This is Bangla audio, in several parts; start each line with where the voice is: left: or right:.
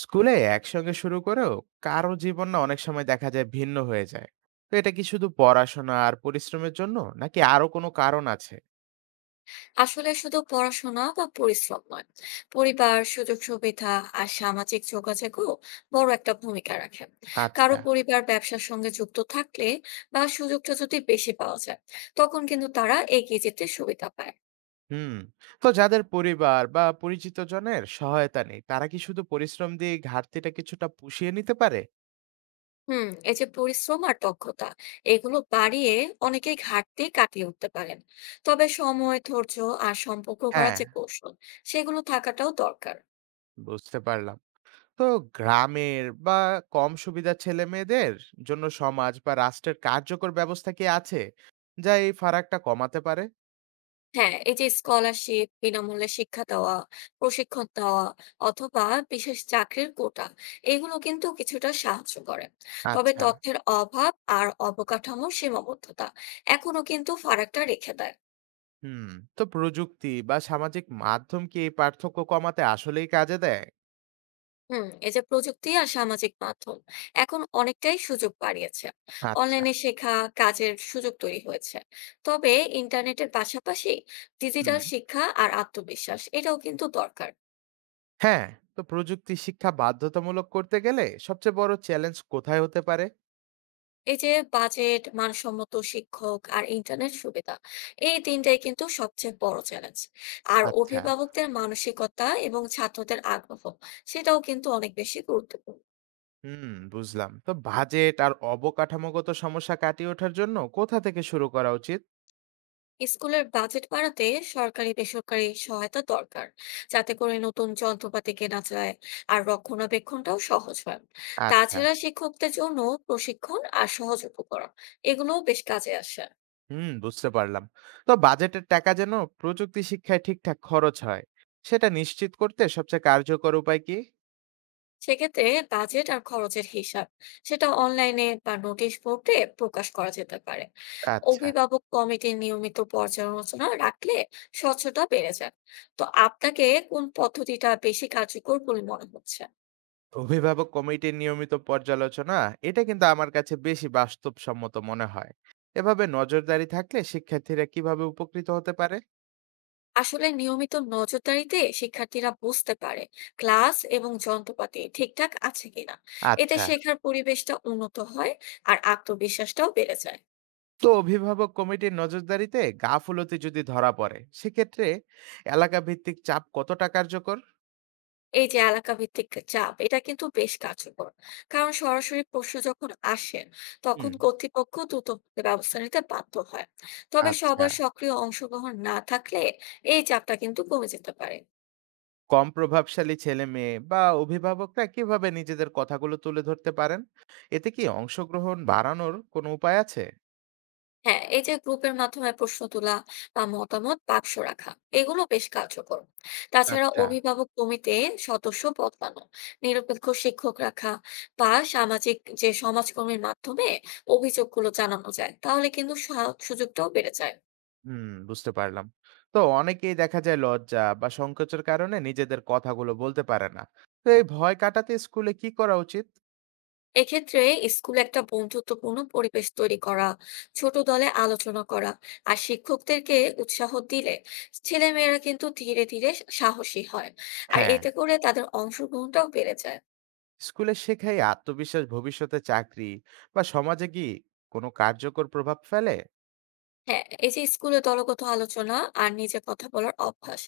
right: স্কুলে একসঙ্গে শুরু করেও কারো জীবন না অনেক সময় দেখা যায় ভিন্ন হয়ে যায়। তো এটা কি শুধু পড়াশোনা আর পরিশ্রমের জন্য, নাকি আরো কোনো কারণ আছে?
left: আসলে শুধু পড়াশোনা বা পরিশ্রম নয়, পরিবার, সুযোগ সুবিধা আর সামাজিক যোগাযোগও বড় একটা ভূমিকা রাখে। কারো
right: আচ্ছা।
left: পরিবার ব্যবসার সঙ্গে যুক্ত থাকলে বা সুযোগটা যদি বেশি পাওয়া যায়, তখন কিন্তু তারা এগিয়ে যেতে সুবিধা পায়।
right: হুম। তো যাদের পরিবার বা পরিচিত জনের সহায়তা নেই, তারা কি শুধু পরিশ্রম দিয়ে ঘাটতিটা কিছুটা পুষিয়ে নিতে পারে?
left: হুম, এই যে পরিশ্রম আর দক্ষতা, এগুলো বাড়িয়ে অনেকেই ঘাটতি কাটিয়ে উঠতে পারেন। তবে সময়, ধৈর্য আর সম্পর্ক করার
right: হ্যাঁ,
left: যে কৌশল, সেগুলো থাকাটাও দরকার।
right: বুঝতে পারলাম। তো গ্রামের বা কম সুবিধার ছেলে মেয়েদের জন্য সমাজ বা রাষ্ট্রের কার্যকর ব্যবস্থা কি আছে, যা এই ফারাকটা কমাতে পারে?
left: হ্যাঁ, এই যে স্কলারশিপ, বিনামূল্যে শিক্ষা দেওয়া, প্রশিক্ষণ দেওয়া অথবা বিশেষ চাকরির কোটা, এগুলো কিন্তু কিছুটা সাহায্য করে। তবে
right: আচ্ছা।
left: তথ্যের অভাব আর অবকাঠামোর সীমাবদ্ধতা এখনো কিন্তু ফারাকটা রেখে দেয়।
right: হুম। তো প্রযুক্তি বা সামাজিক মাধ্যম কি এই পার্থক্য কমাতে আসলেই কাজে দেয়?
left: হুম, এই যে প্রযুক্তি আর সামাজিক মাধ্যম এখন অনেকটাই সুযোগ বাড়িয়েছে।
right: আচ্ছা।
left: অনলাইনে শেখা, কাজের সুযোগ তৈরি হয়েছে। তবে ইন্টারনেটের পাশাপাশি
right: হুম।
left: ডিজিটাল শিক্ষা আর আত্মবিশ্বাস এটাও কিন্তু দরকার।
right: হ্যাঁ। তো প্রযুক্তি শিক্ষা বাধ্যতামূলক করতে গেলে সবচেয়ে বড় চ্যালেঞ্জ কোথায় হতে পারে?
left: এই যে বাজেট, মানসম্মত শিক্ষক আর ইন্টারনেট সুবিধা, এই তিনটাই কিন্তু সবচেয়ে বড় চ্যালেঞ্জ। আর
right: আচ্ছা।
left: অভিভাবকদের মানসিকতা এবং ছাত্রদের আগ্রহ, সেটাও কিন্তু অনেক বেশি গুরুত্বপূর্ণ।
right: হুম, বুঝলাম। তো বাজেট আর অবকাঠামোগত সমস্যা কাটিয়ে ওঠার জন্য কোথা থেকে শুরু করা উচিত?
left: স্কুলের বাজেট বাড়াতে সরকারি বেসরকারি সহায়তা দরকার, যাতে করে নতুন যন্ত্রপাতি কেনা যায় আর রক্ষণাবেক্ষণটাও সহজ হয়।
right: আচ্ছা।
left: তাছাড়া শিক্ষকদের জন্য প্রশিক্ষণ আর সহজ উপকরণ, এগুলোও বেশ কাজে আসে।
right: হুম, বুঝতে পারলাম। তো বাজেটের টাকা যেন প্রযুক্তি শিক্ষায় ঠিকঠাক খরচ হয়, সেটা নিশ্চিত করতে সবচেয়ে কার্যকর উপায় কি?
left: সেক্ষেত্রে বাজেট আর খরচের হিসাব, সেটা অনলাইনে বা নোটিশ বোর্ডে প্রকাশ করা যেতে পারে।
right: আচ্ছা।
left: অভিভাবক কমিটির নিয়মিত পর্যালোচনা রাখলে স্বচ্ছতা বেড়ে যায়। তো আপনাকে কোন পদ্ধতিটা বেশি কার্যকর বলে মনে হচ্ছে?
right: অভিভাবক কমিটির নিয়মিত পর্যালোচনা, এটা কিন্তু আমার কাছে বেশি বাস্তবসম্মত মনে হয়। এভাবে নজরদারি থাকলে শিক্ষার্থীরা কিভাবে উপকৃত হতে পারে?
left: আসলে নিয়মিত নজরদারিতে শিক্ষার্থীরা বুঝতে পারে ক্লাস এবং যন্ত্রপাতি ঠিকঠাক আছে কিনা। এতে
right: আচ্ছা।
left: শেখার পরিবেশটা উন্নত হয় আর আত্মবিশ্বাসটাও বেড়ে যায়।
right: তো অভিভাবক কমিটির নজরদারিতে গাফুলতি যদি ধরা পড়ে, সেক্ষেত্রে এলাকা ভিত্তিক চাপ কতটা কার্যকর?
left: এই যে এলাকা ভিত্তিক চাপ, এটা কিন্তু বেশ কার্যকর। কারণ সরাসরি প্রশ্ন যখন আসে, তখন
right: হুম।
left: কর্তৃপক্ষ দ্রুত ব্যবস্থা নিতে বাধ্য হয়। তবে
right: আচ্ছা।
left: সবার সক্রিয় অংশগ্রহণ না থাকলে এই চাপটা কিন্তু কমে যেতে পারে।
right: কম প্রভাবশালী ছেলে মেয়ে বা অভিভাবকরা কিভাবে নিজেদের কথাগুলো তুলে ধরতে পারেন? এতে কি অংশগ্রহণ বাড়ানোর কোনো উপায় আছে?
left: হ্যাঁ, এই যে গ্রুপের মাধ্যমে প্রশ্ন তোলা বা মতামত বাক্স রাখা, এগুলো বেশ কার্যকর। তাছাড়া
right: আচ্ছা।
left: অভিভাবক কমিতে সদস্য বদলানো, নিরপেক্ষ শিক্ষক রাখা বা সামাজিক যে সমাজকর্মীর মাধ্যমে অভিযোগগুলো জানানো যায়, তাহলে কিন্তু সুযোগটাও বেড়ে যায়।
right: হুম, বুঝতে পারলাম। তো অনেকেই দেখা যায় লজ্জা বা সংকোচের কারণে নিজেদের কথাগুলো বলতে পারে না। তো এই ভয় কাটাতে স্কুলে কি করা উচিত?
left: এক্ষেত্রে স্কুলে একটা বন্ধুত্বপূর্ণ পরিবেশ তৈরি করা, ছোট দলে আলোচনা করা আর শিক্ষকদেরকে উৎসাহ দিলে ছেলেমেয়েরা কিন্তু ধীরে ধীরে সাহসী হয়। আর
right: হ্যাঁ।
left: এতে করে তাদের অংশগ্রহণটাও বেড়ে যায়।
right: স্কুলে শেখাই আত্মবিশ্বাস ভবিষ্যতে চাকরি বা সমাজে কি কোনো কার্যকর প্রভাব ফেলে?
left: হ্যাঁ, এই যে স্কুলে দলগত আলোচনা আর নিজে কথা বলার অভ্যাস,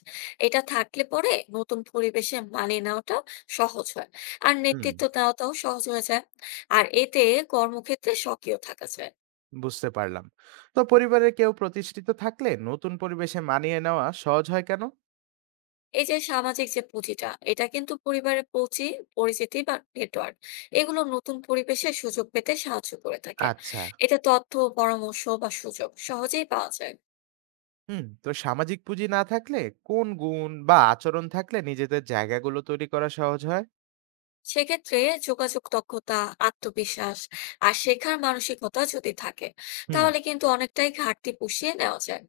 left: এটা থাকলে পরে নতুন পরিবেশে মানিয়ে নেওয়াটা সহজ হয় আর
right: হুম,
left: নেতৃত্ব দেওয়াটাও সহজ হয়ে যায়। আর এতে কর্মক্ষেত্রে সক্রিয় থাকা যায়।
right: বুঝতে পারলাম। তো পরিবারের কেউ প্রতিষ্ঠিত থাকলে নতুন পরিবেশে মানিয়ে নেওয়া সহজ হয় কেন?
left: এই যে সামাজিক যে পুঁজিটা, এটা কিন্তু পরিবারের পুঁজি, পরিচিতি বা নেটওয়ার্ক, এগুলো নতুন পরিবেশে সুযোগ পেতে সাহায্য করে থাকে।
right: আচ্ছা।
left: এতে তথ্য, পরামর্শ বা সুযোগ সহজেই পাওয়া যায়।
right: হুম, তো সামাজিক পুঁজি না থাকলে কোন গুণ বা আচরণ থাকলে নিজেদের জায়গাগুলো তৈরি করা সহজ হয়?
left: সেক্ষেত্রে যোগাযোগ দক্ষতা, আত্মবিশ্বাস আর শেখার মানসিকতা যদি থাকে,
right: হুম।
left: তাহলে কিন্তু অনেকটাই ঘাটতি পুষিয়ে নেওয়া যায়।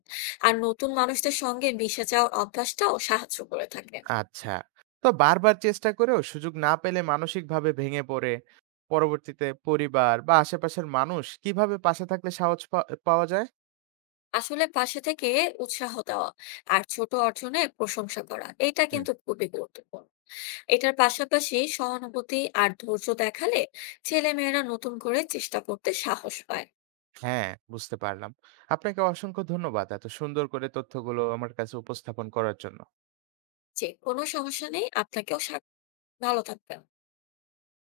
left: আর নতুন মানুষদের সঙ্গে মিশে যাওয়ার অভ্যাসটাও সাহায্য করে থাকে।
right: আচ্ছা। তো বারবার চেষ্টা করেও সুযোগ না পেলে মানসিকভাবে ভেঙে পড়ে পরবর্তীতে পরিবার বা আশেপাশের মানুষ কিভাবে পাশে থাকলে সাহস পাওয়া যায়?
left: আসলে পাশে থেকে উৎসাহ দেওয়া আর ছোট অর্জনে প্রশংসা করা, এটা
right: হুম।
left: কিন্তু খুবই গুরুত্বপূর্ণ। এটার পাশাপাশি সহানুভূতি আর ধৈর্য দেখালে ছেলেমেয়েরা নতুন করে চেষ্টা করতে সাহস পায়।
right: হ্যাঁ, বুঝতে পারলাম। আপনাকে অসংখ্য ধন্যবাদ এত সুন্দর করে তথ্যগুলো আমার কাছে উপস্থাপন করার জন্য।
left: যে কোনো সমস্যা নেই, আপনাকেও ভালো থাকবেন।